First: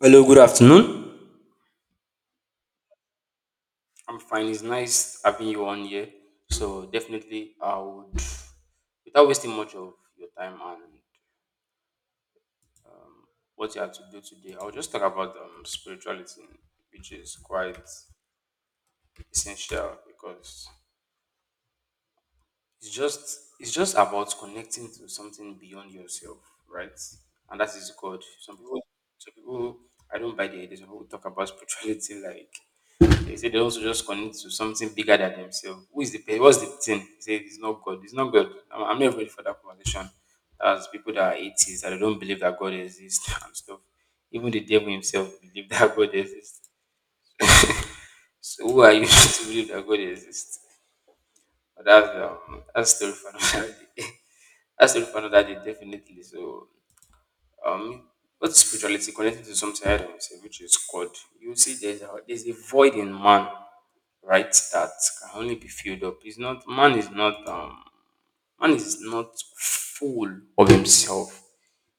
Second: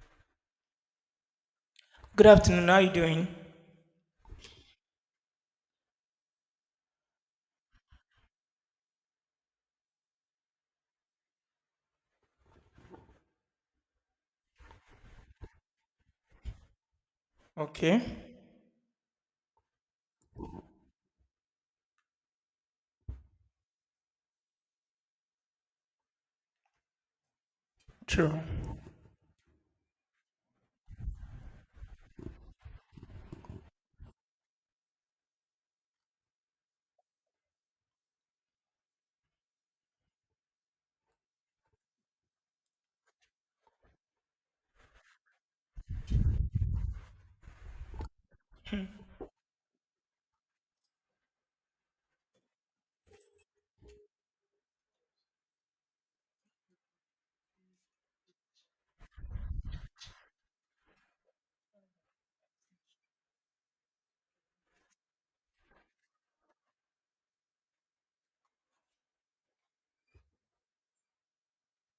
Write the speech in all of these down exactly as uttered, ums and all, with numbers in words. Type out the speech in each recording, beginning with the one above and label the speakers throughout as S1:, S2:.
S1: Hello, good afternoon.
S2: Good afternoon. How are you doing?
S1: I'm fine. It's nice having you on here. So definitely, I would, without wasting much of your time and what you have to do today, I'll just talk about um, spirituality, which is quite
S2: Okay.
S1: essential because it's just it's just about connecting to something beyond yourself, right? And that is God.
S2: True.
S1: Some people, some people, I don't buy the idea. Some people talk about spirituality like. They say they also just connect to something bigger than themselves. Who is the pe- what's the thing? They say it's not God. It's not God. I'm, I'm not ready for that conversation. As people that are atheists that they don't believe that God exists and stuff. Even the devil himself believe that God exists. So who are you to believe that God exists? But that's um, that's story for another day. That's story for another day, definitely. So, Um, what's spirituality connected to something I don't say, which is God? You see, there's a there's a void in man, right? That can only be filled up. It's not man is not um man is not full of himself.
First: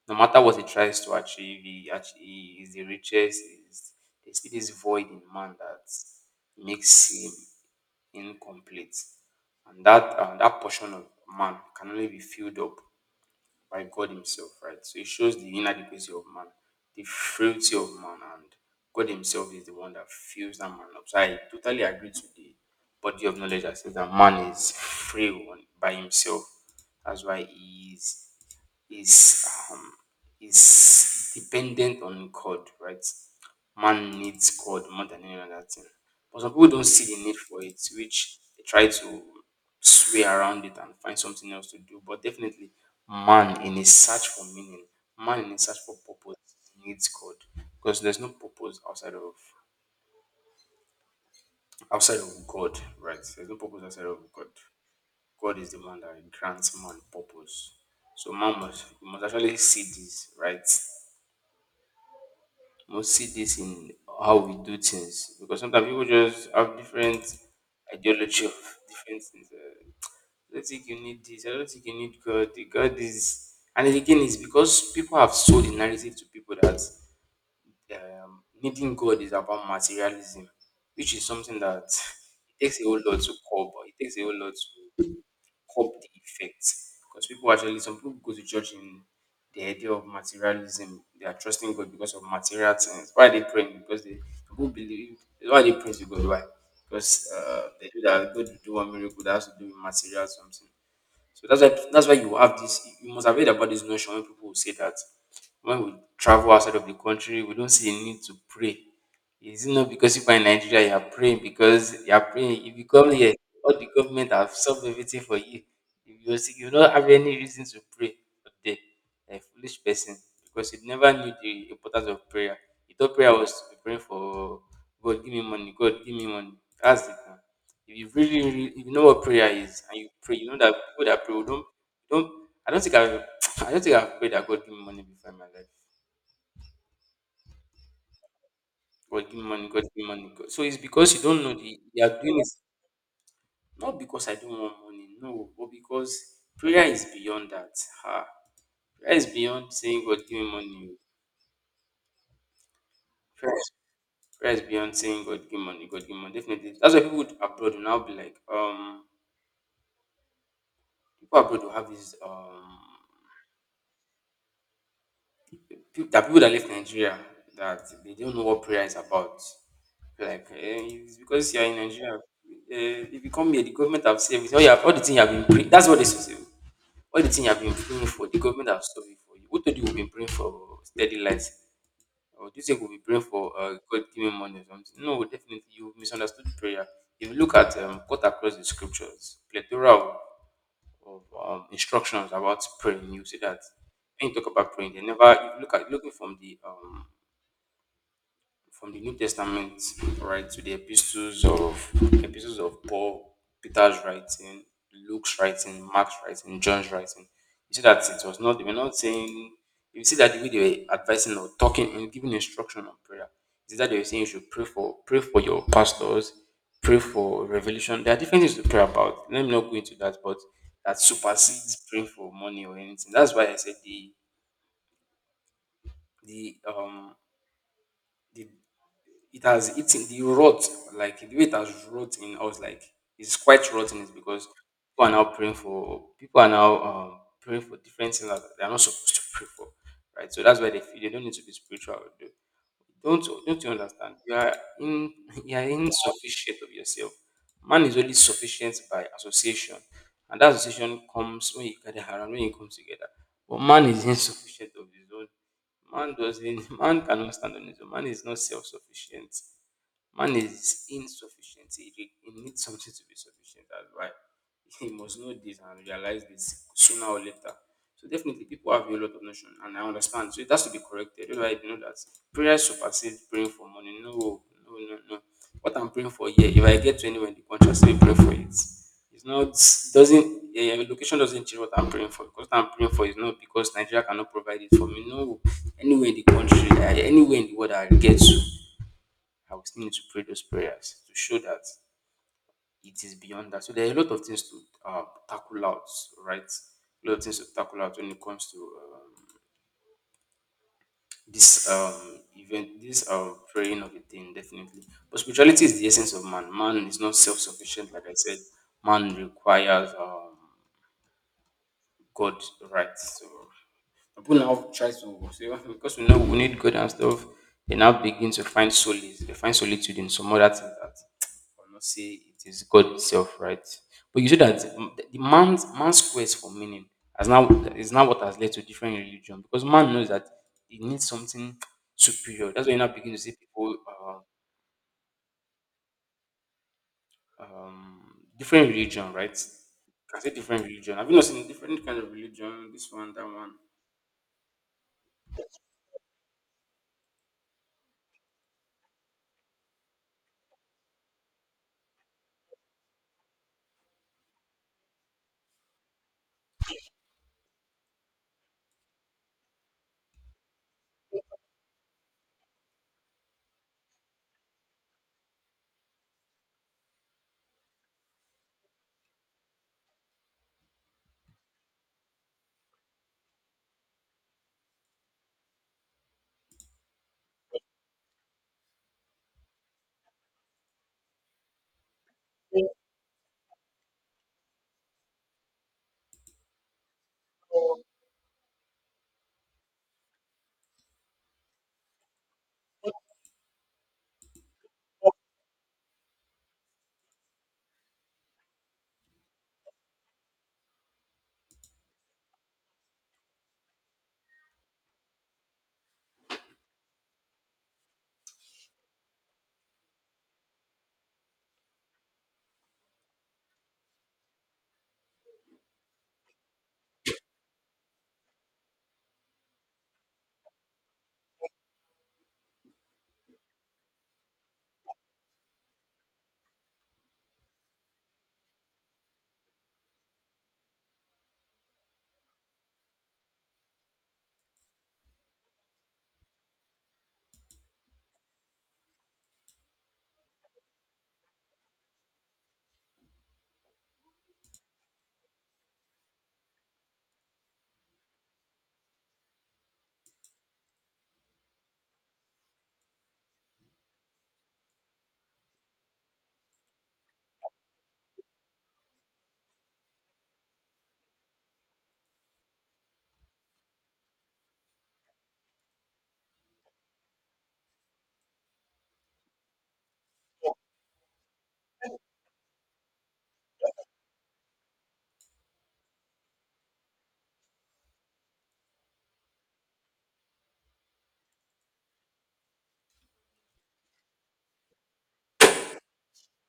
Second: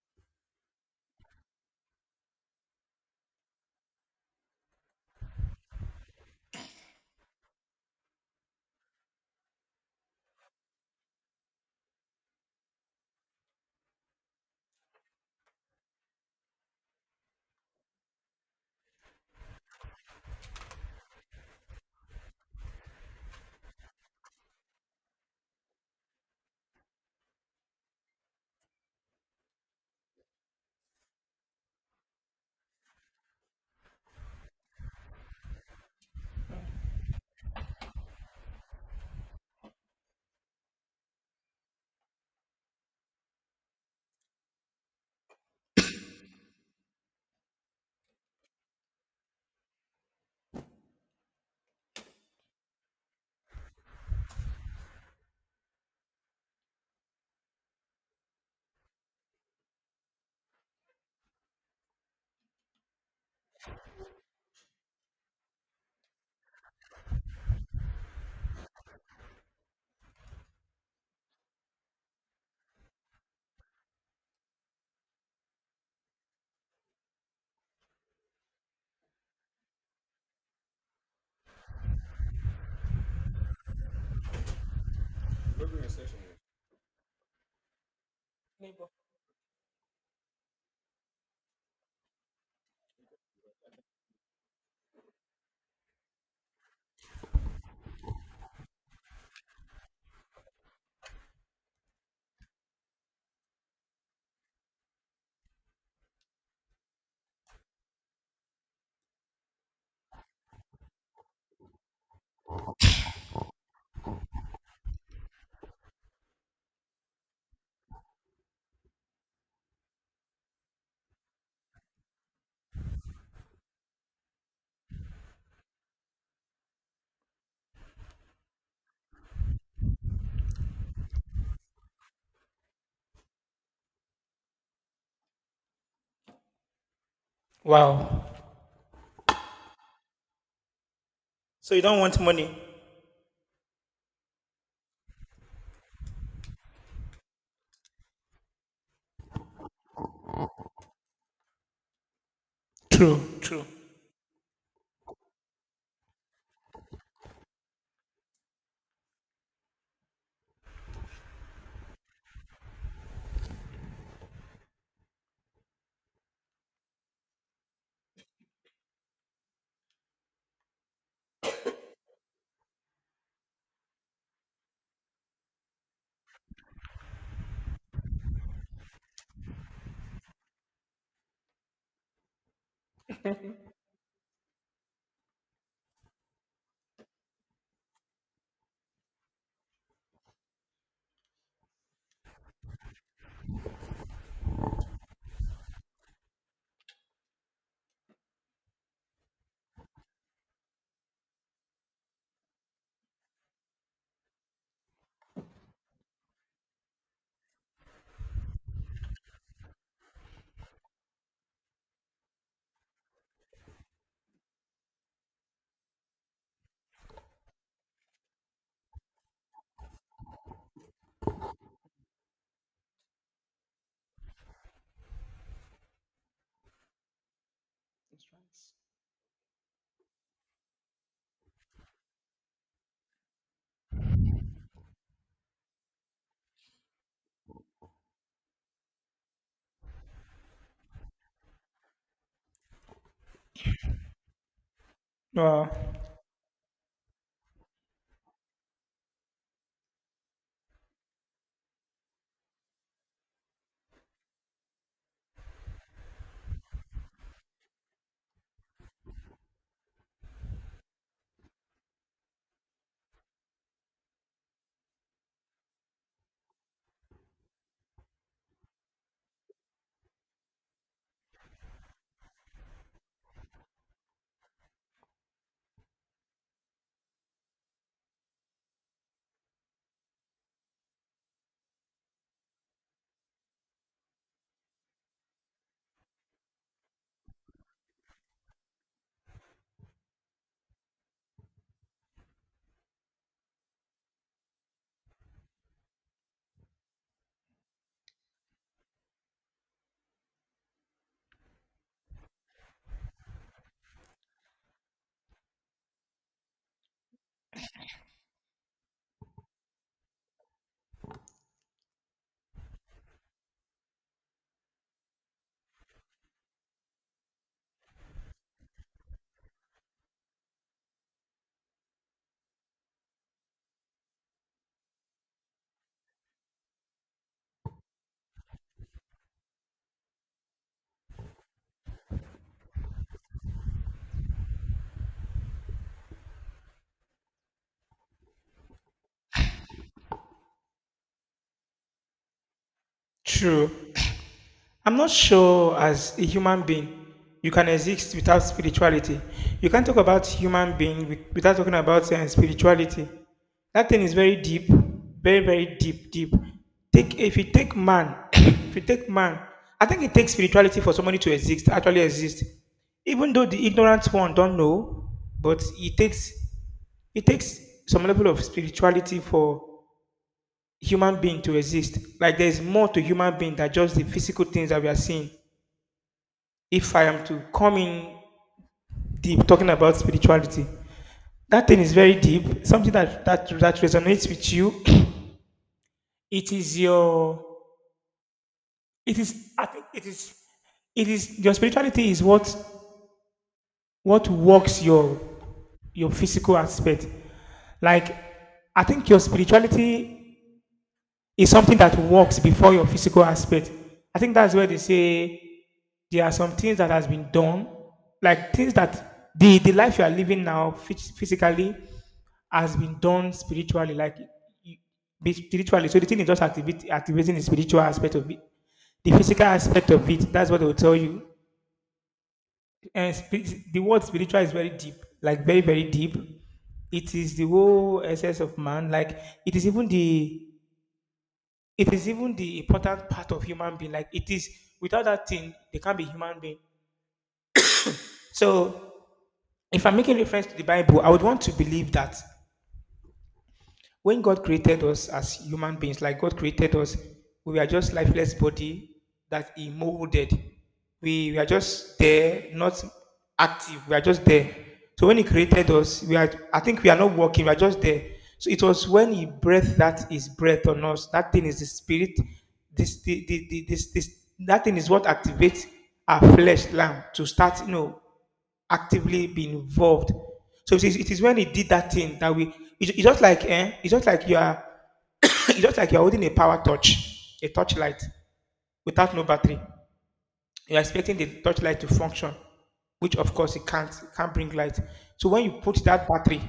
S1: No matter what he tries to achieve, he actually he is the richest. Is there's still this void in man that makes him incomplete, and that uh, that portion of man can only be filled up by God Himself, right? So it shows the inadequacy of man, the frailty of man, and God Himself is the one that fills that man up. So I totally agree to the body of knowledge that says that man is frail on- by himself. That's why he is is um, is dependent on God, right? Man needs God more than any other thing. But some people don't see the need for it, which they try to sway around it and find something else to do. But definitely, man in his search for meaning, man in his search for purpose needs God. Because there's no purpose outside of outside of God, right? There's no purpose outside of God. God is the one that grants man purpose. So man must you must actually see this, right? Must see this in how we do things because sometimes people just have different ideology of different things. Uh, I don't think you need this. I don't think you need God. The God is, and again, it's because people have sold the narrative to people that um, needing God is about materialism, which is something that it takes a whole lot to cover. It takes a whole lot to curb the effect because people actually some people go to church in the idea of materialism. They are trusting God because of material things. Why are they praying? Because they, people believe, why are they praying to God? Why? Because uh, they do that God will do one miracle that has to do with material something. So that's why that's why you have this. You must have heard about this notion when people will say that when we travel outside of the country, we don't see a need to pray. Is it not because you are in Nigeria? You are praying because you are praying. If you come here, all the government have solved everything for you. If you're sick, you don't have any reason to pray up there. A foolish person, because he never knew the importance of prayer. He thought prayer was to be praying for, "God, give me money, God, give me money." That's it. If you really, really, if you know what prayer is and you pray, you know that people that pray, we don't don't I don't think I've I don't think I've prayed that God give me money before in my life.
S2: Wow.
S1: "God, give me money, God, give me money. God." So it's because you don't know
S2: So
S1: the
S2: you don't
S1: you
S2: want
S1: are doing it.
S2: money?
S1: Not because I don't want money, no, but because prayer is beyond that. Ha. Prayer is beyond saying, "God, give me money." Oh,
S2: True.
S1: Prayer
S2: True.
S1: is, prayer is beyond saying, "God, give me money, God, give me money." Definitely. That's why people abroad will now be like, um people abroad will have this um Pe- there are people that left Nigeria that they don't know what prayer is about. Like, eh, it's because you're in Nigeria. Eh, if you come here, the government have saved it all. You have, all the thing you have been praying. That's what they should say. All the thing you have been praying for, the government have solved it for you. Who told you we've been praying for steady light? Or do you think we'll be praying for uh, God giving money or something? No, definitely you misunderstood prayer. If you look at um, cut across the scriptures, plethora of, of um, instructions about praying, you see that when you talk about praying, they never you look at looking from the um from the New Testament, right, to the epistles of epistles of Paul, Peter's writing, Luke's writing, Mark's writing, John's writing. You see that it was not they were not saying, you see that the way they were advising or talking and giving instruction on prayer. You see that they were saying you should pray for pray for your pastors, pray for revelation. There are different things to pray about. Let me not go into that, but that supersedes praying for money or anything. That's why I said the the um the it has eaten the rot, like the way it has rot in us, like it's quite rotten. It's because people are now praying for people are now um, praying for different things that they are not supposed to pray for, right? So that's why they feel they don't need to be spiritual. Don't don't you understand? You are in you are
S2: Wow.
S1: insufficient of yourself. Man is only sufficient by association, and that association comes when you gather around, when you come together. But man is insufficient of his own. Man doesn't. Man cannot stand on his own. Man is not self-sufficient. Man is insufficient. He, re- he needs something to be sufficient. That's why he must know this and realize this sooner or later. So definitely people have a lot of notion, and I understand. So it has to be corrected. Otherwise, you know that prayer supersedes praying for money. No, no, no, no. What I'm praying for here, if I get to anywhere in the country, I still pray for it. It's not doesn't uh, location doesn't change what I'm praying for, because what I'm praying for is not because Nigeria cannot provide it for me. No, anywhere in the country, I- anywhere in the world I get to, I will still need to pray those prayers to show that it is beyond that. So there are a lot of things to uh, tackle out, right? A lot of things to tackle out when it comes to um, this um event this um praying of a thing, definitely. But spirituality is the essence of man man is not self-sufficient, like I said. Man requires um God, right? So people now try to so because we know we need God and stuff, they now begin to find solace. They find solitude in some other things that I'll not say it is God itself, right? But you see that, mm, the the man's man's quest for meaning has now is now what has led to different religion, because man knows that he needs something superior. That's why you now begin to see people uh, um, different religion, right? Can say different religion. Have you not seen different kind of religion? This one, that one.
S2: True. I'm not sure as a human being you can exist without spirituality. You can't talk about human being with- without talking about uh, spirituality. That thing is very deep, very very deep, deep. Take if you take man, If you take man, I think it takes spirituality for somebody to exist, actually exist. Even though the ignorant one don't know, but it takes it takes some level of spirituality for human being to exist. Like there is more to human being than just the physical things that we are seeing. If I am to come in deep talking about spirituality, that thing is very deep, something that that, that resonates with you. It is your it is I think it is it is your spirituality is what what works your your physical aspect. Like I think your spirituality is something that works before your physical aspect. I think that's where they say there are some things that has been done, like things that the the life you are living now phys- physically has been done spiritually, like y- be- spiritually. So the thing is just activate, activating the spiritual aspect of it, the physical aspect of it. That's what they will tell you. And spi- the word spiritual is very deep, like very very deep. It is the whole essence of man. Like it is even the it is even the important part of human being. Like it is without that thing, they can't be human being. So if I'm making reference to the Bible, I would want to believe that when God created us as human beings, like God created us, we were just lifeless body that He molded. We, we are just there, not active. We are just there. So when He created us, we are. I think we are not working. We are just there. So it was when He breathed that His breath on us. That thing is the Spirit. This, the, the, the, this, this, That thing is what activates our flesh lamb to start. You know, actively be involved. So it is, it is when he did that thing that we. It's it's just like eh, it's just like you are it's just like you are holding a power torch, a torchlight without no battery. You are expecting the torchlight to function, which of course it can't it can't bring light. So when you put that battery,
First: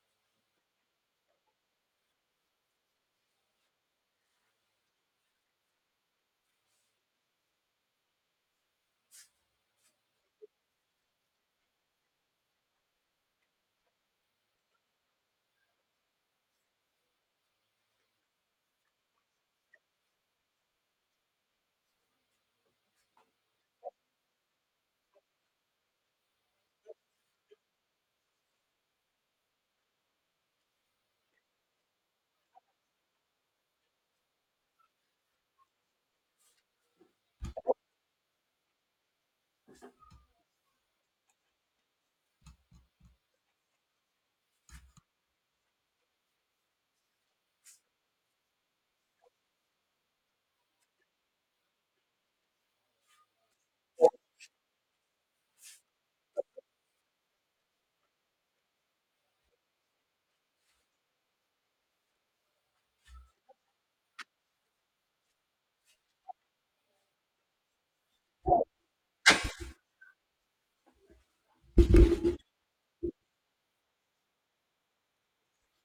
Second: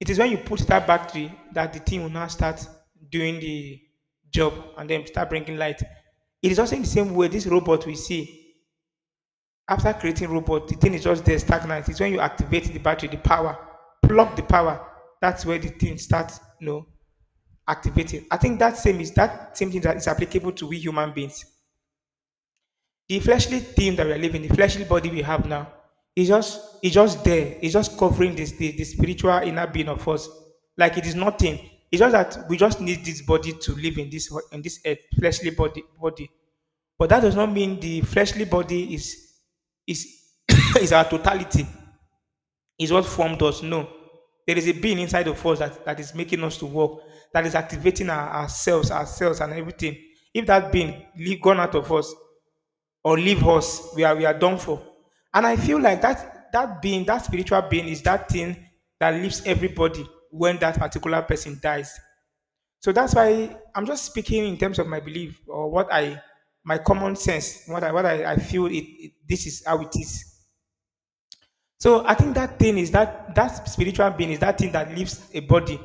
S2: it is when you put that battery that the thing will now start doing the job and then start bringing light. It is also in the same way this robot we see. After creating robot, the thing is just there stagnant. It's when you activate the battery, the power, plug the power. That's where the thing starts, you know, activating. I think that same is that same thing that is applicable to we human beings. The fleshly thing that we are living, the fleshly body we have now, is just is just there. It's just covering this the, the spiritual inner being of us. Like it is nothing. It's just that we just need this body to live in this in this earth, fleshly body body. But that does not mean the fleshly body is is is our totality, is what formed us. No. There is a being inside of us that, that is making us to walk, that is activating our, ourselves, ourselves and everything. If that being leave, gone out of us or leave us, we are we are done for. And I feel like that that being, that spiritual being is that thing that leaves everybody when that particular person dies. So that's why I'm just speaking in terms of my belief or what I, my common sense, what I, what I, I feel it, it, this is how it is. So I think that thing is that, that spiritual being is that thing that leaves a body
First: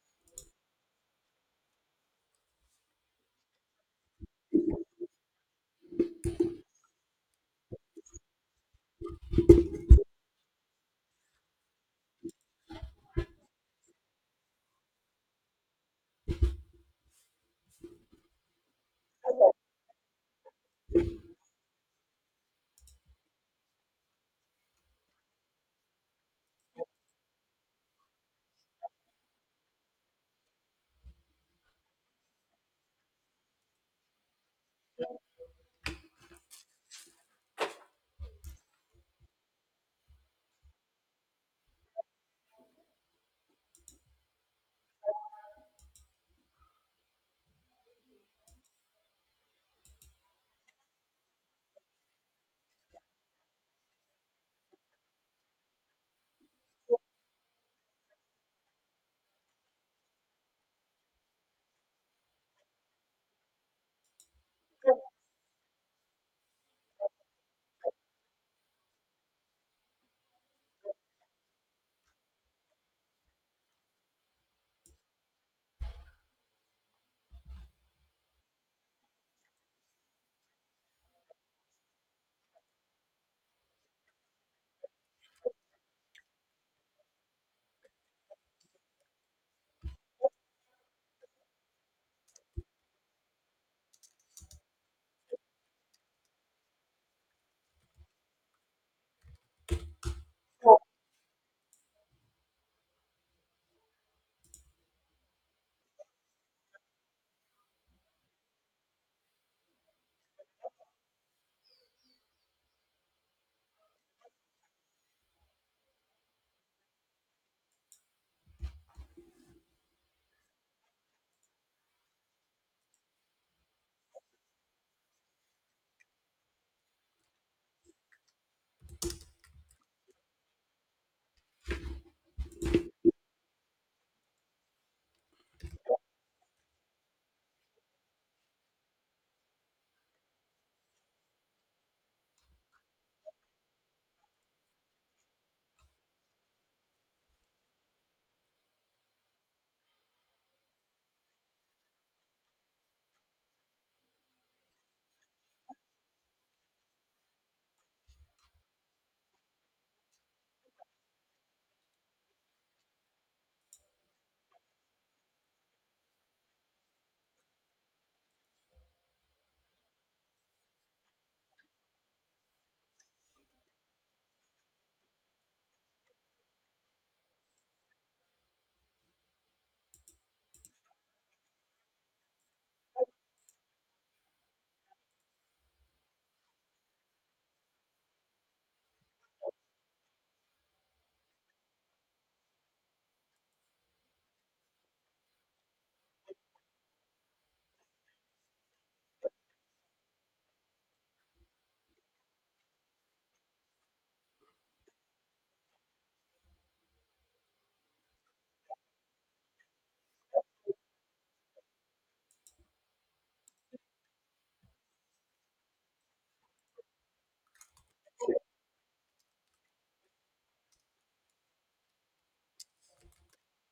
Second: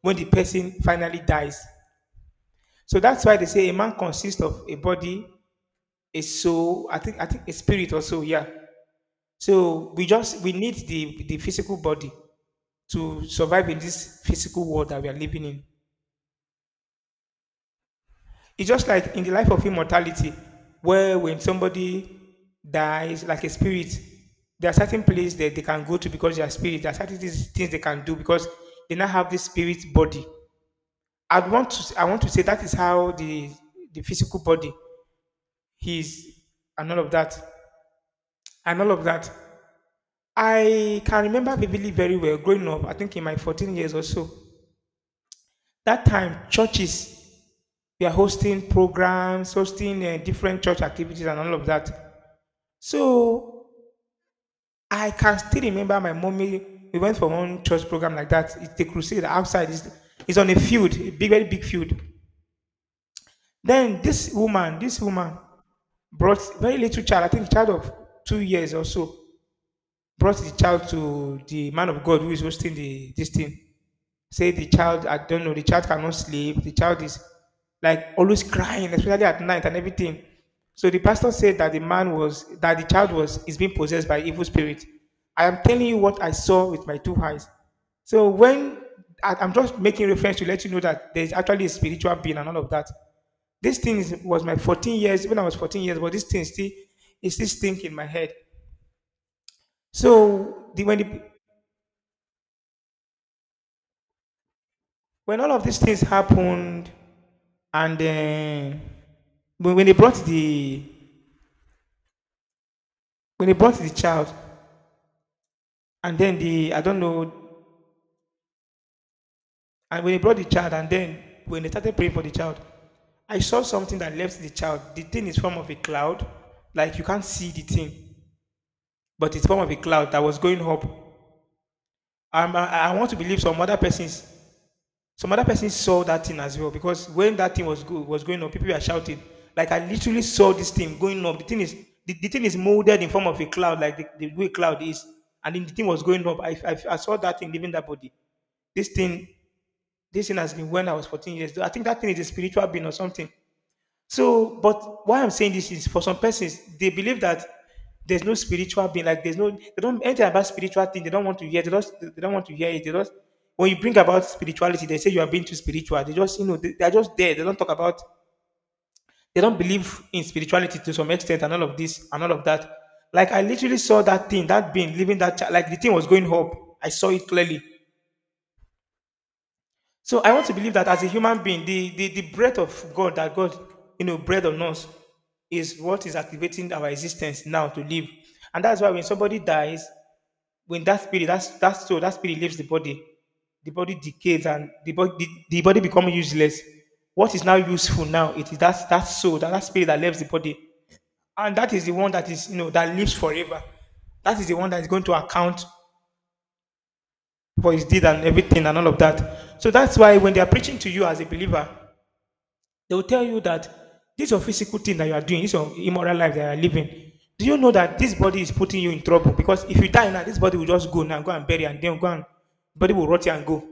S2: when the person finally dies. So that's why they say a man consists of a body, a soul, I think, I think a spirit also, yeah. So we just, we need the, the physical body to survive in this physical world that we are living in. It's just like in the life of immortality, where when somebody dies, like a spirit, there are certain places that they can go to because they are spirit. There are certain things things they can do because they now have this spirit body. I want to I want to say that is how the the physical body is and all of that and all of that. I can remember vividly very well growing up. I think in my fourteen years or so. That time churches were hosting programs, hosting uh, different church activities and all of that. So I can still remember my mommy. We went for one church program like that. It's the crusade outside. It's, it's on a field, a big, very big field. Then this woman, this woman brought very little child. I think a child of two years or so. Brought the child to the man of God who is hosting the this thing. Say the child, I don't know, the child cannot sleep, the child is like always crying, especially at night and everything. So the pastor said that the man was that the child was is being possessed by evil spirit. I am telling you what I saw with my two eyes. So when I, I'm just making reference to let you know that there is actually a spiritual being and all of that. This thing is, was my fourteen years when I was fourteen years, but this thing still is still stink in my head. So the, when the, when all of these things happened, and uh, when when they brought the when they brought the child and then the I don't know and when they brought the child and then when they started praying for the child, I saw something that left the child. The thing is form of a cloud, like you can't see the thing, but it's form of a cloud that was going up. Um, i i want to believe some other persons. Some other person saw that thing as well because when that thing was good was going up, people were shouting. Like I literally saw this thing going up. The thing is the, the thing is molded in form of a cloud, like the, the way cloud is, and then the thing was going up. I, I, I saw that thing leaving that body. This thing, this thing has been when I was fourteen years old. I think that thing is a spiritual being or something. So, but why I'm saying this is for some persons, they believe that there's no spiritual being, like there's no, they don't, anything about spiritual thing, they don't want to hear, they don't, they don't want to hear it. They don't, when you bring about spirituality, they say you are being too spiritual. They just, you know, they, they are just there. They don't talk about, they don't believe in spirituality to some extent and all of this and all of that. Like I literally saw that thing, that being, living that child, like the thing was going up. I saw it clearly. So I want to believe that as a human being, the, the, the breath of God that God you know, breathed on us is what is activating our existence now to live. And that's why when somebody dies, when that spirit, that's that soul, that spirit leaves the body, the body decays and the body the, the body becomes useless. What is now useful now? It is that that soul, that, that spirit that leaves the body. And that is the one that is, you know, that lives forever. That is the one that is going to account for his deed and everything and all of that. So that's why when they are preaching to you as a believer, they will tell you that this is your physical thing that you are doing, this is your immoral life that you are living. Do you know that this body is putting you in trouble? Because if you die now, this body will just go now, go and bury, and then go and body will rot you and go.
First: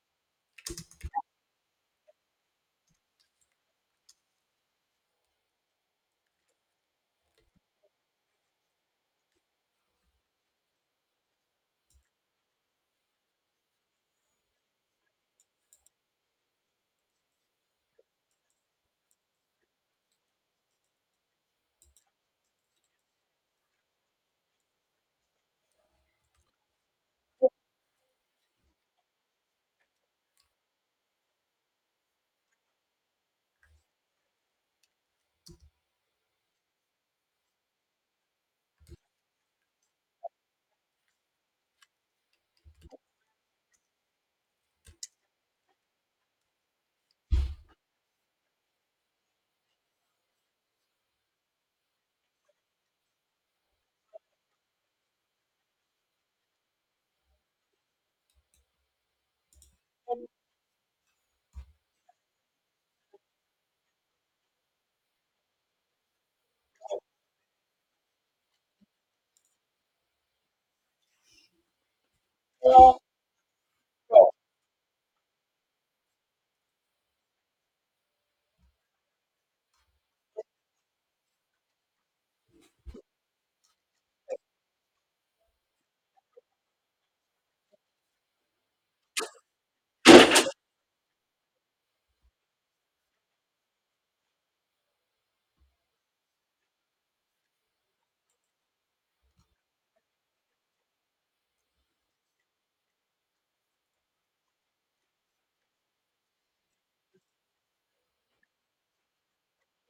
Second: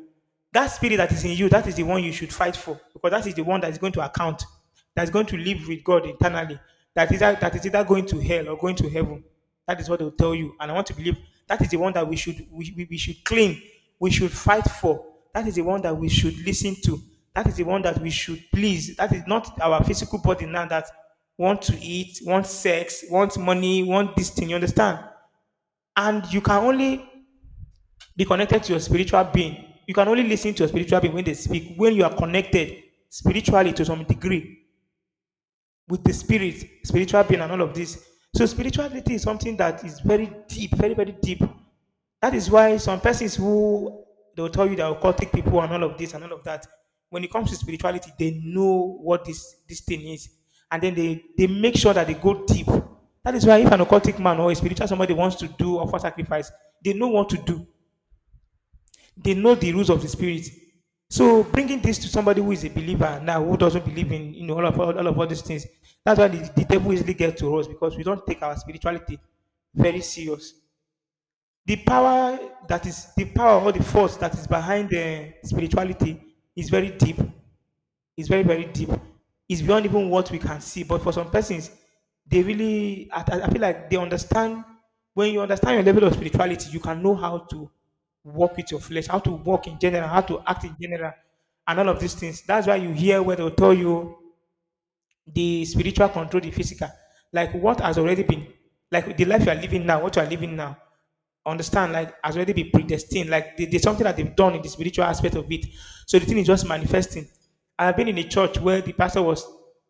S2: That spirit that is in you, that is the one you should fight for, because that is the one that is going to account, that is going to live with God eternally. That is that is either going to hell or going to heaven. That is what they'll tell you. And I want to believe that is the one that we should we, we, we should claim, we should fight for. That is the one that we should listen to. That is the one that we should please. That is not our physical body now that want to eat, want sex, want money, want this thing. You understand? And you can only be connected to your spiritual being. You can only listen to your spiritual being when they speak, when you are connected spiritually to some degree with the spirit, spiritual being, and all of this. So spirituality is something that is very deep, very very deep. That is why some persons who they will tell you they are occultic people and all of this and all of that. When it comes to spirituality, they know what this this thing is, and then they they make sure that they go deep. That is why if an occultic man or a spiritual somebody wants to do offer sacrifice, they know what to do, they know the rules of the spirit. So bringing this to somebody who is a believer now, who doesn't believe in, you know, all of all, all of all these things, that's why the, the devil easily gets to us because we don't take our spirituality very serious. The power that is the power or the force that is behind the spirituality is very deep, it's very, very deep. It's beyond even what we can see. But for some persons, they really, I, I I feel like they understand. When you understand your level of spirituality, you can know how to walk with your flesh, how to walk in general, how to act in general, and all of these things. That's why you hear where they'll tell you the spiritual control the physical, like what has already been, like the life you are living now, what you are living now, understand, like has already been predestined. Like there- there's something that they've done in the spiritual aspect of it, so the thing is just manifesting. I've been in a church where the pastor was,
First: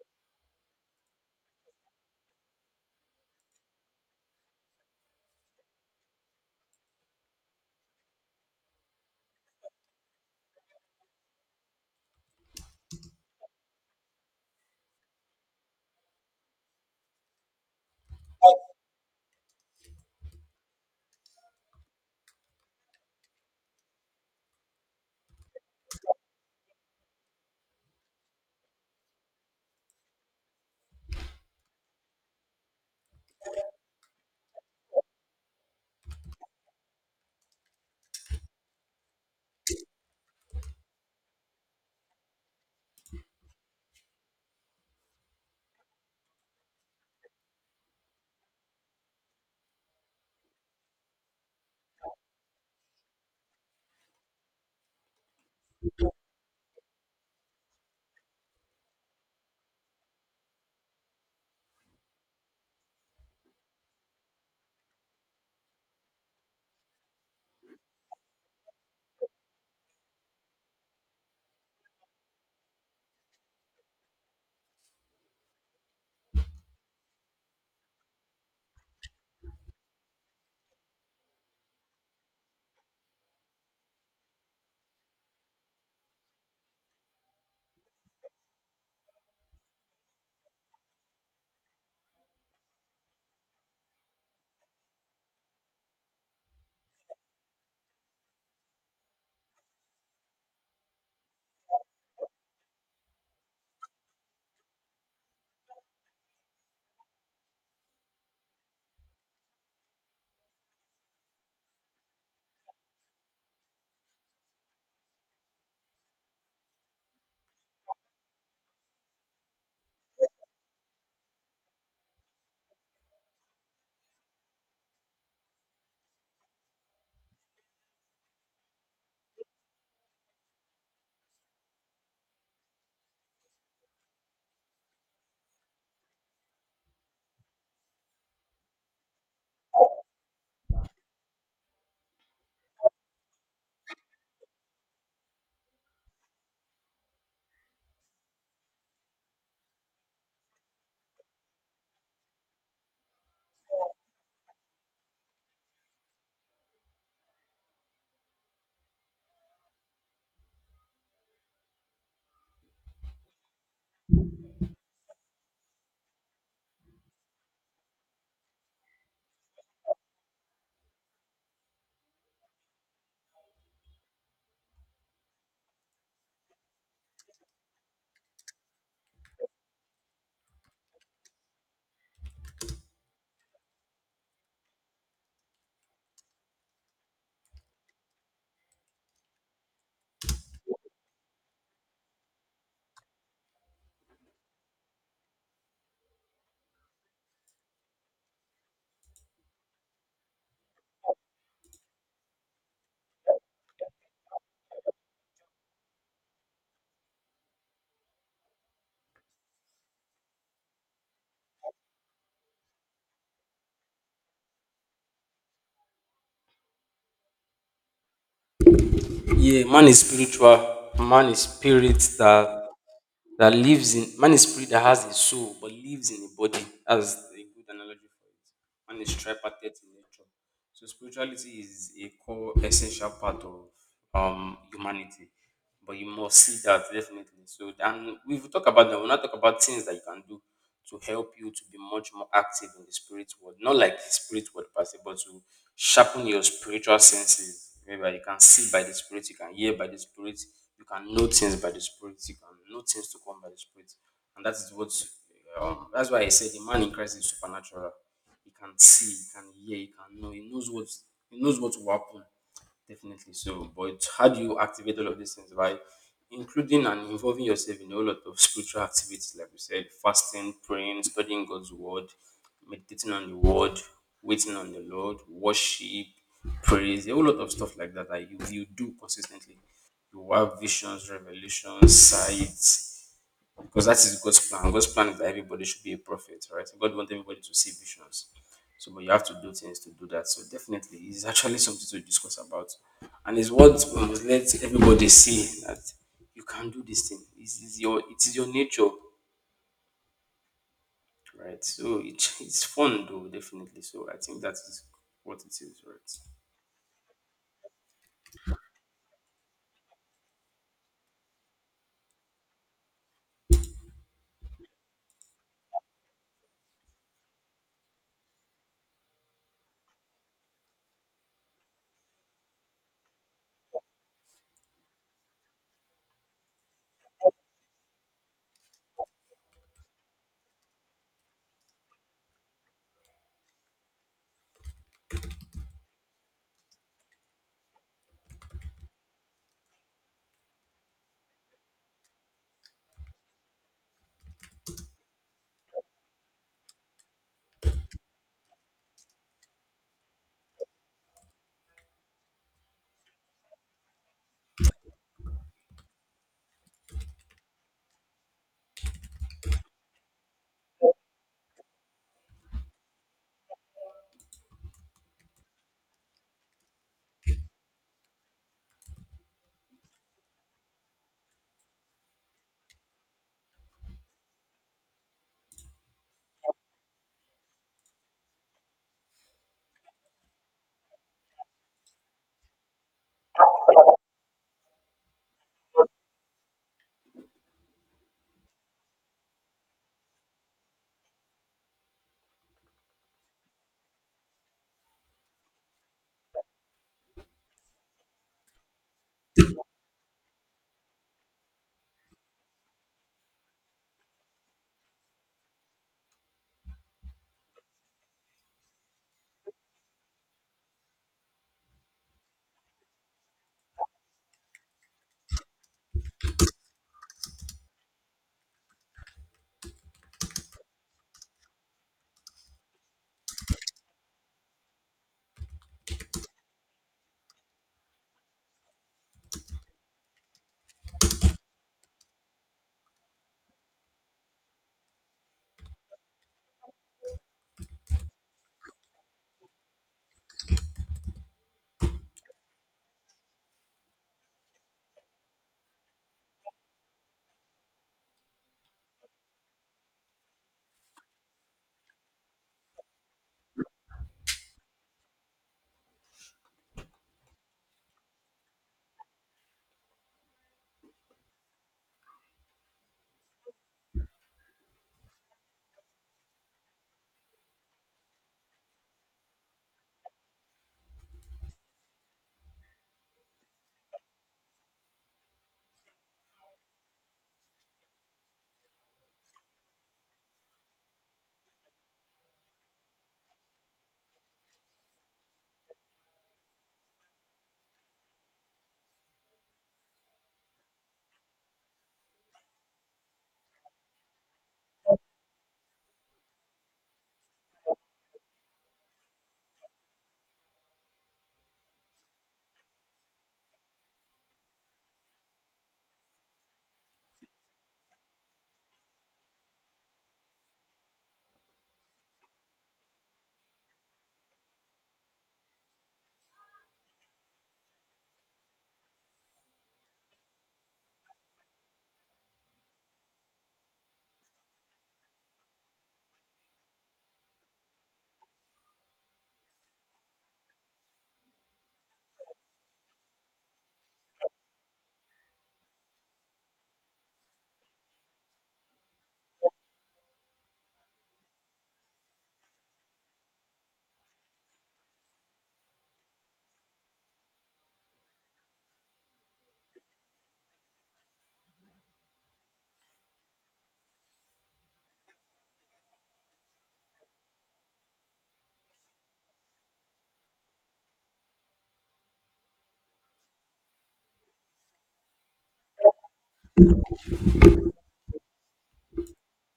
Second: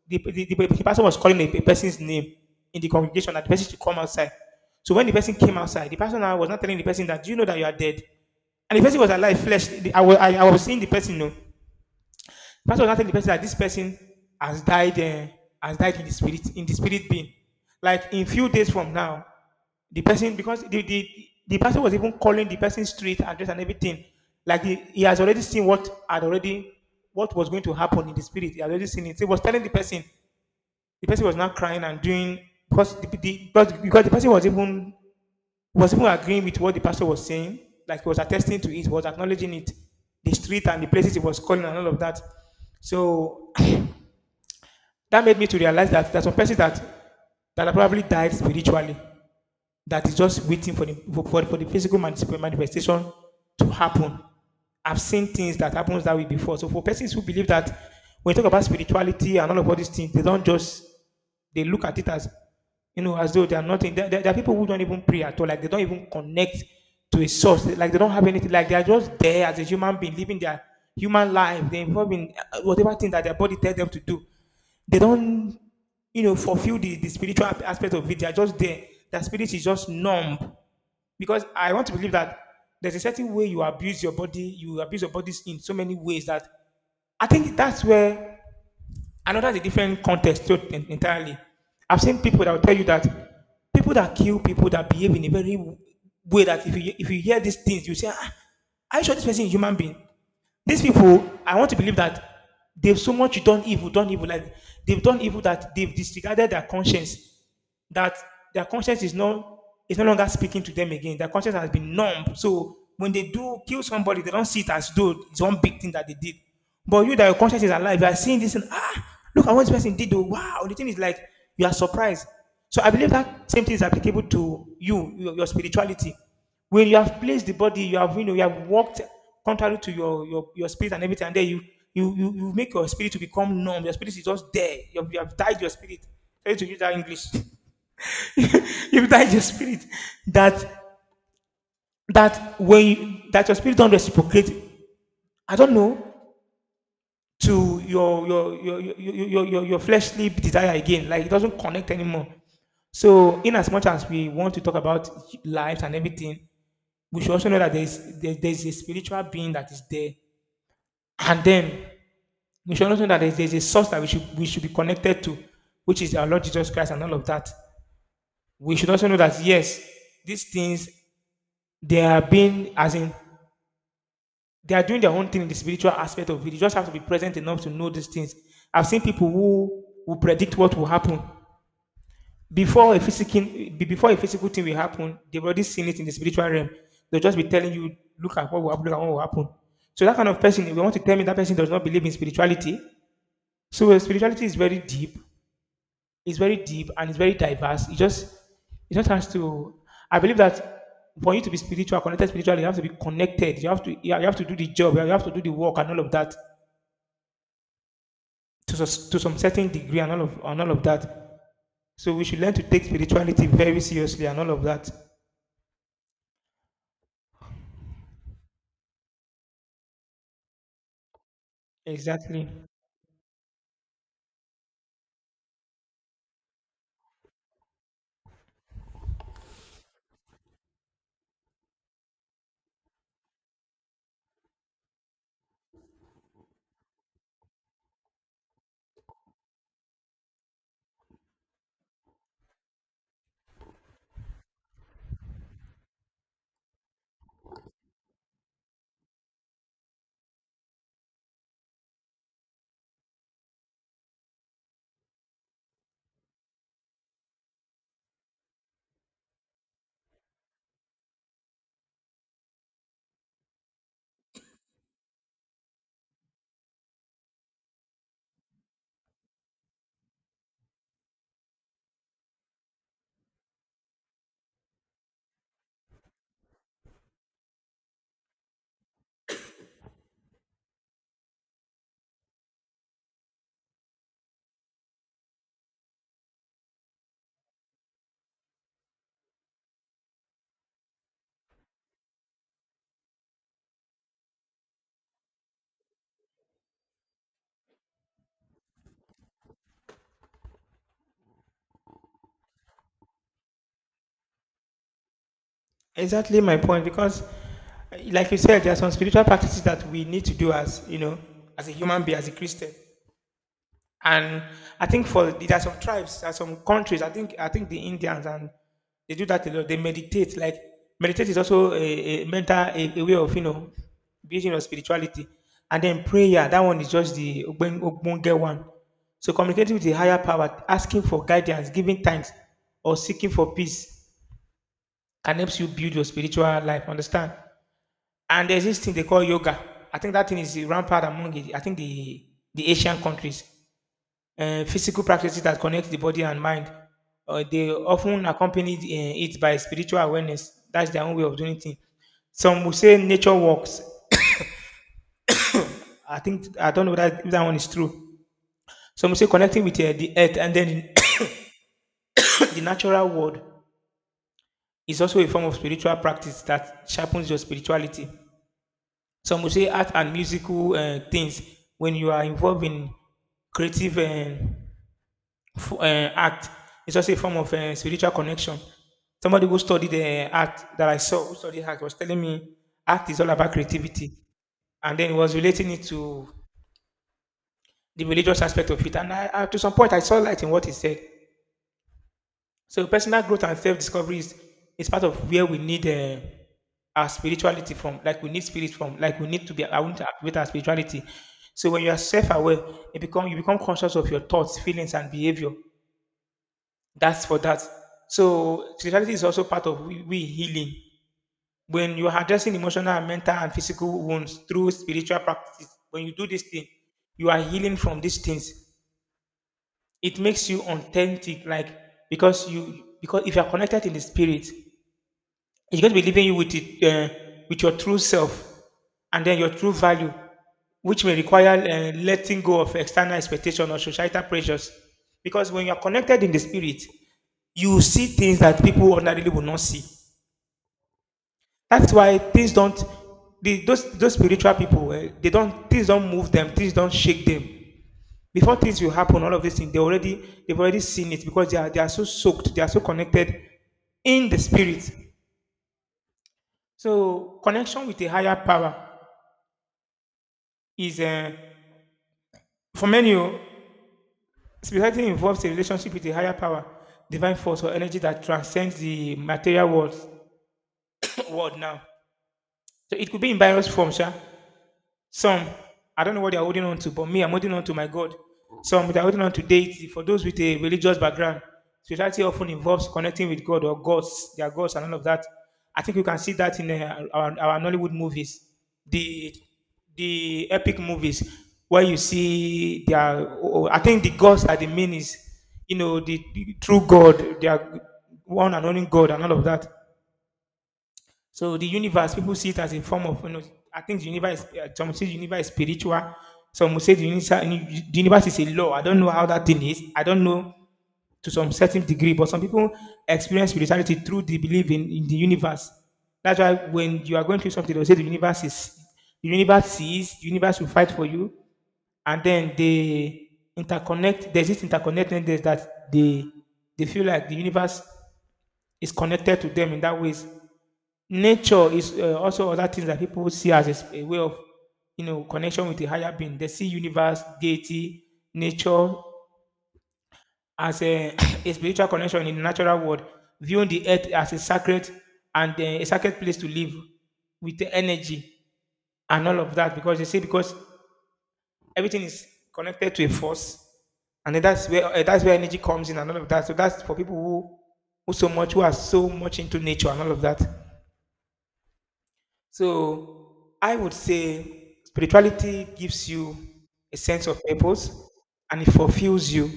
S2: the, the, the, the pastor was calling a, a person's name in the congregation that the person should come outside. So when the person came outside, the pastor now was not telling the person that do you know that you are dead, and the person was alive flesh. I was i, I was seeing the person, you know. Pastor will now tell the person that this person has died, uh, has died in the spirit, in the spirit being. Like in few days from now, the person, because the the, the pastor was even calling the person's street address and everything. Like he, he has already seen what had already, what was going to happen in the spirit. He had already seen it. So He was telling the person. The person was now crying and doing, because the, the because, because the person was even, was even agreeing with what the pastor was saying. Like he was attesting to it, was acknowledging it, the street and the places he was calling and all of that. So that made me to realize that there are some persons that, that have probably died spiritually, that is just waiting for the, for, for, the physical manifestation to happen. I've seen things that happens that way before. So for persons who believe that when you talk about spirituality and all of all these things, they don't just, they look at it as, you know, as though they are nothing. There, there, there are people who don't even pray at all, like they don't even connect to a source, like they don't have anything, like they are just there as a human being living their human life. They're involved in uh, whatever thing that their body tells them to do. They don't, you know, fulfill the, the spiritual aspect of it. They are just there. That spirit is just numb. Because I want to believe that there's a certain way you abuse your body, you abuse your bodies in so many ways that I think that's where another is a different context to it en- entirely. I've seen people that will tell you that people that kill people that behave in a very way that if you, if you hear these things, you say, ah, are you sure this person is a human being? These people, I want to believe that they've so much done evil, done evil, like they've done evil that they've disregarded their conscience, that their conscience is no, is no longer speaking to them again. Their conscience has been numb. So when they do kill somebody, they don't see it as though it's one big thing that they did. But you that your conscience is alive, you are seeing this and ah, look at what this person did. Oh, wow. The thing is like you are surprised. So I believe that same thing is applicable to you, your, your spirituality. When you have placed the body, you have, you know, you have walked contrary to your your, your spirit and everything, and then you, you, you you make your spirit to become numb. Your spirit is just there. You have, you have died your spirit. Sorry to use that English. If that is your spirit that, that when you, that your spirit don't reciprocate, I don't know, to your your your your your, your, your- fleshly desire again, like it doesn't connect anymore. So in as much as we want to talk about lives and everything, we should also know that there's there, there's a spiritual being that is there, and then we should also know that there's, there's a source that we should we should be connected to, which is our Lord Jesus Christ and all of that. We should also know that yes, these things, they are being, as in, they are doing their own thing in the spiritual aspect of it. You just have to be present enough to know these things. I've seen people who will predict what will happen before a physical, before a physical thing will happen. They've already seen it in the spiritual realm. They'll just be telling you, look at what will happen, look at what will happen. So that kind of person, if you want to tell me that person does not believe in spirituality, so uh, spirituality is very deep. It's very deep and it's very diverse. It just, it just has to. I believe that for you to be spiritual, connected spiritually, you have to be connected. You have to, you have to do the job. You have to do the work and all of that, to, sus- to some certain degree and all of, and all of that. So we should learn to take spirituality very seriously and all of that.
S1: Yeah, man is spiritual. Man is spirit,
S2: Exactly,
S1: that that lives in man is spirit that has a soul but lives in a body. That's a good analogy for it. Man is tripartite in nature. So spirituality is a core essential part of um humanity. But you must see that, definitely. So then we will talk about that. We'll not talk about things that you can do to help you to be much more active in the spirit world. Not like the spirit world per se, but to sharpen your spiritual senses. Remember, you can see by the spirit, you can hear by the spirit, you can know things by the spirit, you can know things to come by the spirit. And that is what um, that's why I said the man in Christ is supernatural. He can see, he can hear, he can know, he knows what he knows what will happen. Definitely so. But how do you activate all of these things? By including and involving yourself in a whole lot of spiritual activities, like we said: fasting, praying, studying God's word, meditating on the word, waiting on the Lord, worship, praise, a whole lot of stuff like that, that you, you do consistently. You have visions, revelations, sights, because that is God's plan. God's plan is that everybody should be a prophet, right? God wants everybody to see visions. So, but you have to do things to do that. So, definitely, it's actually something to discuss about, and it's what we must let everybody see, that you can do this thing. It is your it is your nature, right? So it, it's fun though, definitely. So I think that is what it is, right?
S2: exactly my point. Because, uh, like you said, there are some spiritual practices that we need to do, as you know, as a human being, as a Christian. And I think for there are some tribes, there are some countries. I think I think the Indians and they do that a lot. They meditate. Like meditate is also a, a mental a, a way of, you know, building your spirituality. And then prayer, that one is just the Ogbon- ogbonge one. So communicating with the higher power, asking for guidance, giving thanks, or seeking for peace can help you build your spiritual life. Understand? And there's this thing they call yoga. I think that thing is rampant among it. I think the the Asian countries, uh, physical practices that connect the body and mind. Uh, they often accompany uh, it by spiritual awareness. That's their own way of doing things. Some will say nature walks. I think I don't know that if that one is true. Some will say connecting with uh, the earth and then the natural world is also a form of spiritual practice that sharpens your spirituality. Some will say art and musical uh, things when you are involved in creative. Uh, f- uh, act. It's just a form of uh, spiritual connection. Somebody who studied the act that I saw, who studied act, was telling me act is all about creativity, and then he was relating it to the religious aspect of it. And I, I, to some point, I saw light in what he said. So personal growth and self-discovery is, is part of where we need uh, our spirituality from. Like we need spirit from. Like we need to be. I want to activate our spirituality. So when you are self-aware, it become, you become conscious of your thoughts, feelings, and behavior. That's for that. So spirituality is also part of we, we healing. When you are addressing emotional, and mental, and physical wounds through spiritual practice, when you do this thing, you are healing from these things. It makes you authentic, like because you because if you are connected in the spirit, he's going to be leaving you with it, uh, with your true self, and then your true value, which may require uh, letting go of external expectation or societal pressures. Because when you're connected in the spirit, you see things that people ordinarily will not see. That's why things don't. The, those those spiritual people, eh, they don't, things don't move them, things don't shake them. Before things will happen, all of these things they already they've already seen it because they are they are so soaked, they are so connected in the spirit. So connection with a higher power is uh, for many, oh, spirituality involves a relationship with a higher power, divine force or energy that transcends the material world. World now, so it could be in various forms, yeah? Some, I don't know what they're holding on to, but me, I'm holding on to my God. Some, they're holding on to deity. For those with a religious background, spirituality often involves connecting with God or gods, their gods, and all of that. I think you can see that in uh, our, our Nollywood movies, the the epic movies, where you see their. Oh, I think the gods that they mean is, you know, the, the true God, their one and only God, and all of that. So the universe, people see it as a form of, you know, I think the universe, is- uh, some say the universe is spiritual, some will say the universe, the universe is a law. I don't know how that thing is. I don't know to some certain degree, but some people experience spirituality through the belief in, in the universe. That's why when you are going through something, they'll say the universe is, the universe sees, the universe will fight for you, and then they interconnect. There's this interconnectedness that they they feel like the universe is connected to them in that ways. Nature is uh, also other things that people see as a, s- a way of, you know, connection with a higher being. They see universe, deity, nature as a, a spiritual connection in the natural world, viewing the earth as a sacred and uh, a sacred place to live, with the energy and all of that, because they say, because everything is connected to a force, and then that's where uh, that's where energy comes in and all of that. So that's for people who who so much who are so much into nature and all of that. So I would say spirituality gives you a sense of purpose and it fulfills you.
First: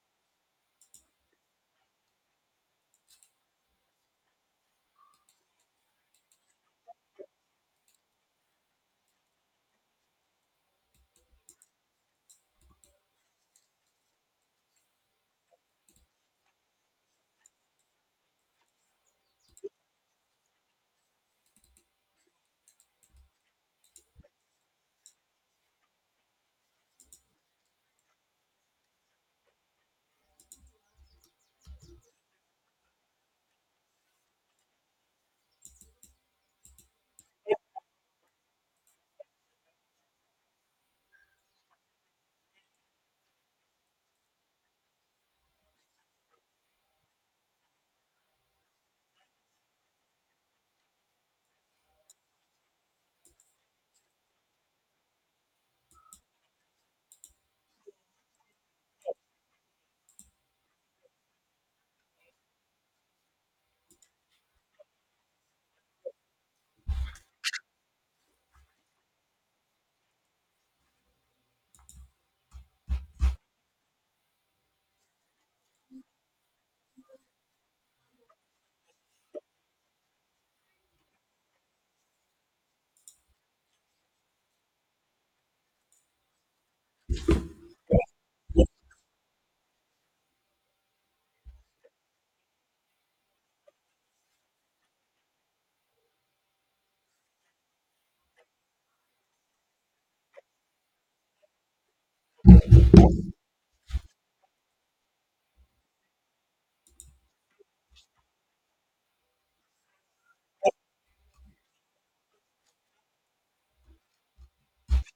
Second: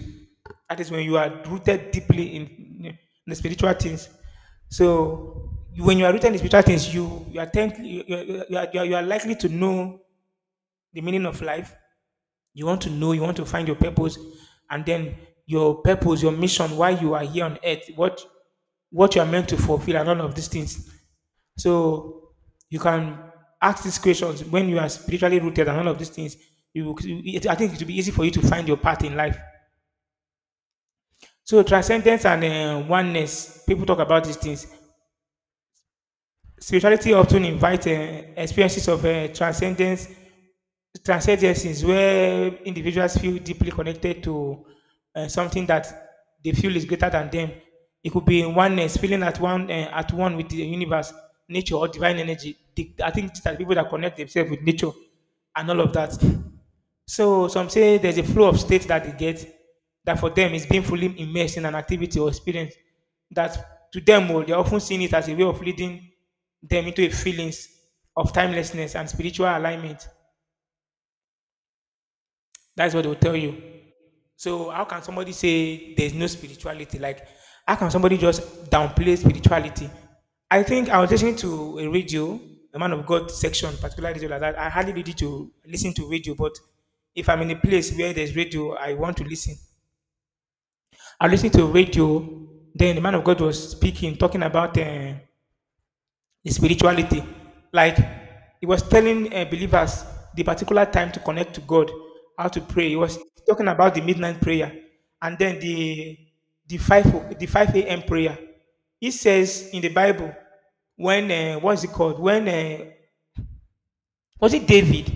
S2: That is when you are rooted deeply in, in the spiritual things. So you- when you are rooted in spiritual things, you, you, are, tend, you, you, you, are you are you are likely to know the meaning of life. You want to know, you want to find your purpose, and then your purpose, your mission, why you are here on earth, what what you are meant to fulfill, and all of these things. So you can ask these questions when you are spiritually rooted and all of these things. You, will- it- I think it will be easy for you to find your path in life. So transcendence and uh, oneness, people talk about these things. Spirituality often invites uh, experiences of uh, transcendence, trans agencies, where individuals feel deeply connected to uh, something that they feel is greater than them. It could be in oneness, feeling at one uh, at one with the universe, nature, or divine energy. The- I think that people that connect themselves with nature and all of that. So some say there's a flow of states that they get, that for them is being fully immersed in an activity or experience, that to them, oh, they're often seeing it as a way of leading them into a feelings of timelessness and spiritual alignment. That's what they'll tell you. So how can somebody say there's no spirituality? Like, how can somebody just downplay spirituality? I think I was listening to a radio, a man of God section, particular radio like that. I hardly need to listen to radio, but if I'm in a place where there's radio, I want to listen. I listen to radio. Then the man of God was speaking, talking about uh, the spirituality. Like he was telling uh, believers the particular time to connect to God, how to pray. He was talking about the midnight prayer and then the the five o- the five a m prayer. He says in the Bible when uh, what's it called, when uh, was it David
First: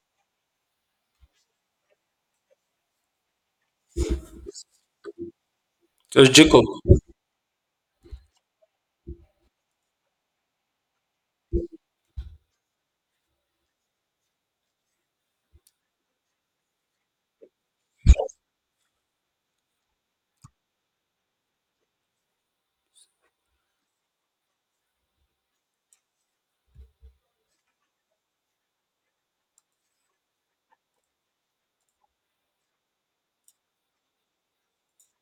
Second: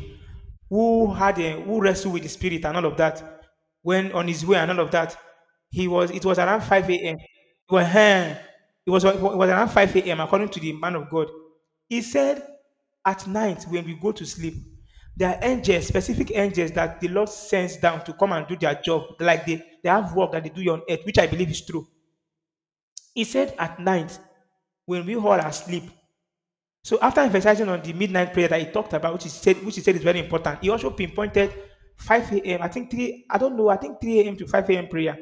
S2: who had a, who wrestled with the spirit and all of that, when on his way and all of that? He was. It
S1: So
S2: was around
S1: Jacob,
S2: five a m. Well, huh, it was it was around five a m. According to the man of God, he said, "At night when we go to sleep, there are angels, specific angels that the Lord sends down to come and do their job. Like they they have work that they do on earth, which I believe is true." He said, "At night when we all are asleep, so after emphasizing on the midnight prayer that he talked about, which he said, which he said is very important, he also pinpointed five a m. I think three, I don't know, I think three a m to five a m prayer.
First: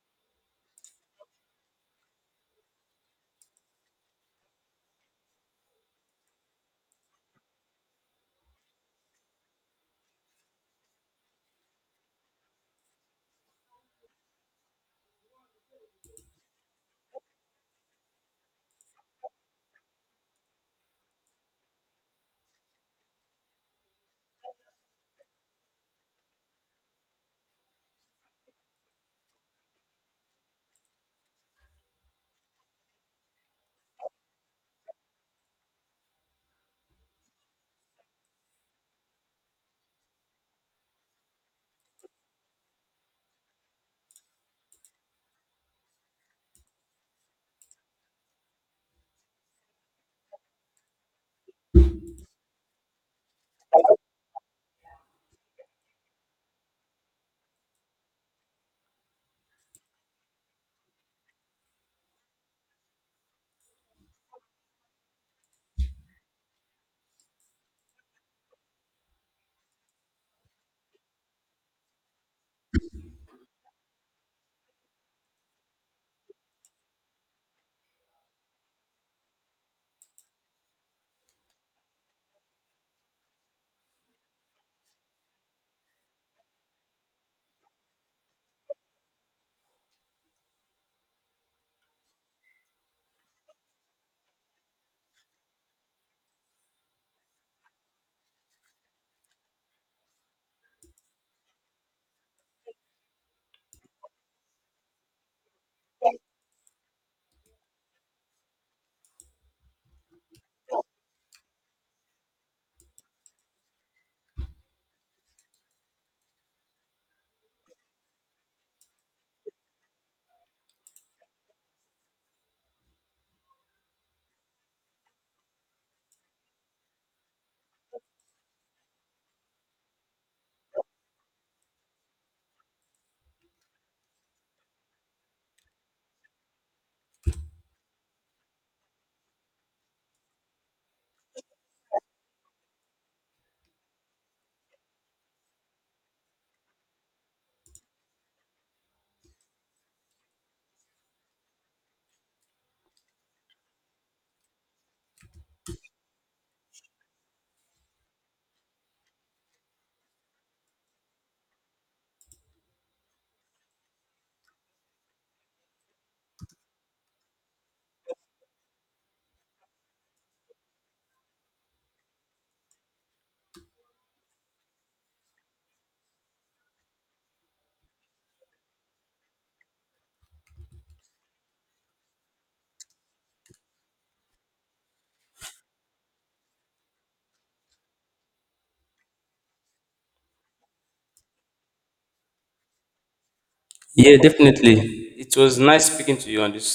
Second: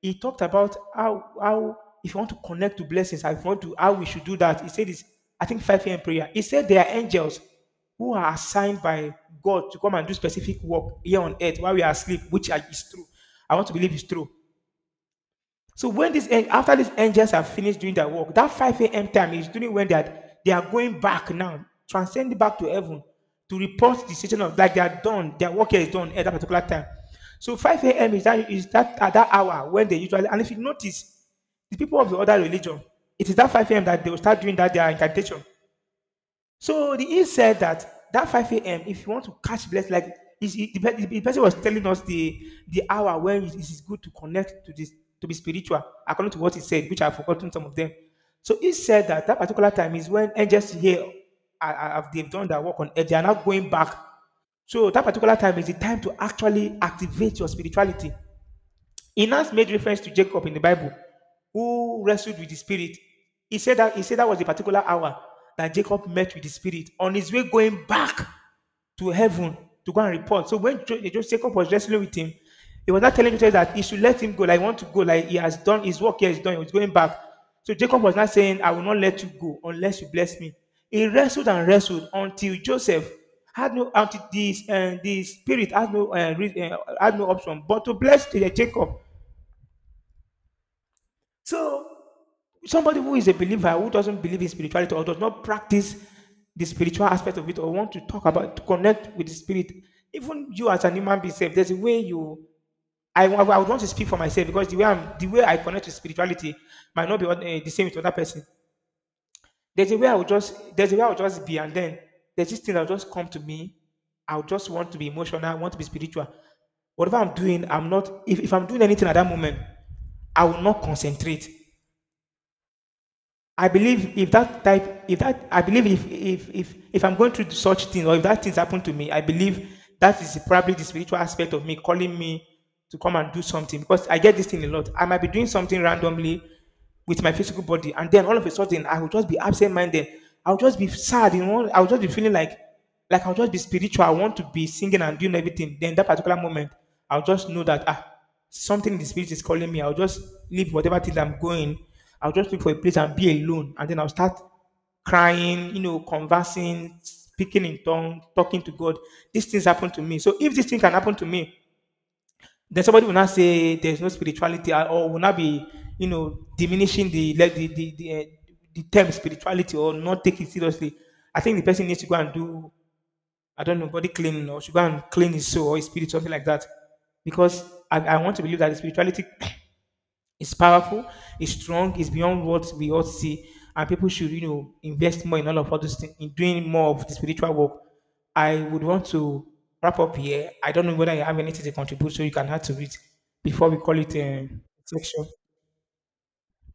S2: He talked about how how if you want to connect to blessings, I want to how we should do that. He said it's, I think, five a m prayer. He said there are angels who are assigned by God to come and do specific work here on earth while we are asleep, which is true. I want to believe is true. So when this en- after these angels have finished doing their work, that five a m time is during when they are, they are going back now, transcend back to heaven to report the situation of, like, they are done, their work here is done at that particular time. So five a m is that is that at that hour when they usually, and if you notice the people of the other religion, it is that five a m that they will start doing that their incantation. So the, he said that that five a m, if you want to catch bless, like is it- the, pe- the person was telling us the the hour when it is good to connect to this, to be spiritual, according to what he said, which I've forgotten some of them. So he said that that particular time is when angels here are, are, have- they've done their work on earth, they are now going back. So that particular time is the time to actually activate your spirituality. He Enos made reference to Jacob in the Bible, who wrestled with the spirit. He said that, he said that was the particular hour that Jacob met with the spirit on his way going back to heaven to go and report. So when Jacob was wrestling with him, he was not telling Joseph that he should let him go. Like, I want to go. Like, he has done his work here, he's done. He was going back. So Jacob was not saying, I will not let you go unless you bless me. He wrestled and wrestled until Joseph had no, until this uh, the spirit had no uh, uh, had no option but to bless uh, Jacob. So somebody who is a believer who doesn't believe in spirituality or does not practice the spiritual aspect of it or want to talk about to connect with the spirit, even you as an human being, self, there's a way you. I, wa- I would want to speak for myself, because the way I'm, the way I connect with spirituality might not be what- eh, the same with other person. There's a way I would just there's a way I would just be, and then there's this thing that will just come to me. I would just want to be emotional, I want to be spiritual. Whatever I'm doing, I'm not. If, if I'm doing anything at that moment, I will not concentrate. I believe if that type, if that, I believe if if if if I'm going through such thing or if that things happen to me, I believe that is probably the spiritual aspect of me calling me to come and do something, because I get this thing a lot. I might be doing something randomly with my physical body, and then all of a sudden I will just be absent-minded. I'll just be sad, you know. I'll just be feeling like, like I'll just be spiritual. I want to be singing and doing everything. Then that particular moment, I'll just know that ah, something in the spirit is calling me. I'll just leave whatever things I'm going. I'll just look for a place and be alone. And then I'll start crying, you know, conversing, speaking in tongues, talking to God. These things happen to me. So if this thing can happen to me, then somebody will not say there's no spirituality or will not be, you know, diminishing the like the the, the, uh, the term spirituality or not take it seriously. I think the person needs to go and do, I don't know, body cleaning or should go and clean his soul or his spirit, something like that. Because I, I want to believe that the spirituality it's powerful, it's strong, it's beyond what we all see. And people should, you know, invest more in all of all those things, in doing more of the spiritual work. I would want to wrap up here. I don't know whether you have anything to contribute, so you can add to it before we call it
S1: yeah,
S2: a
S1: definitely.
S2: section.
S1: It was nice speaking to you on this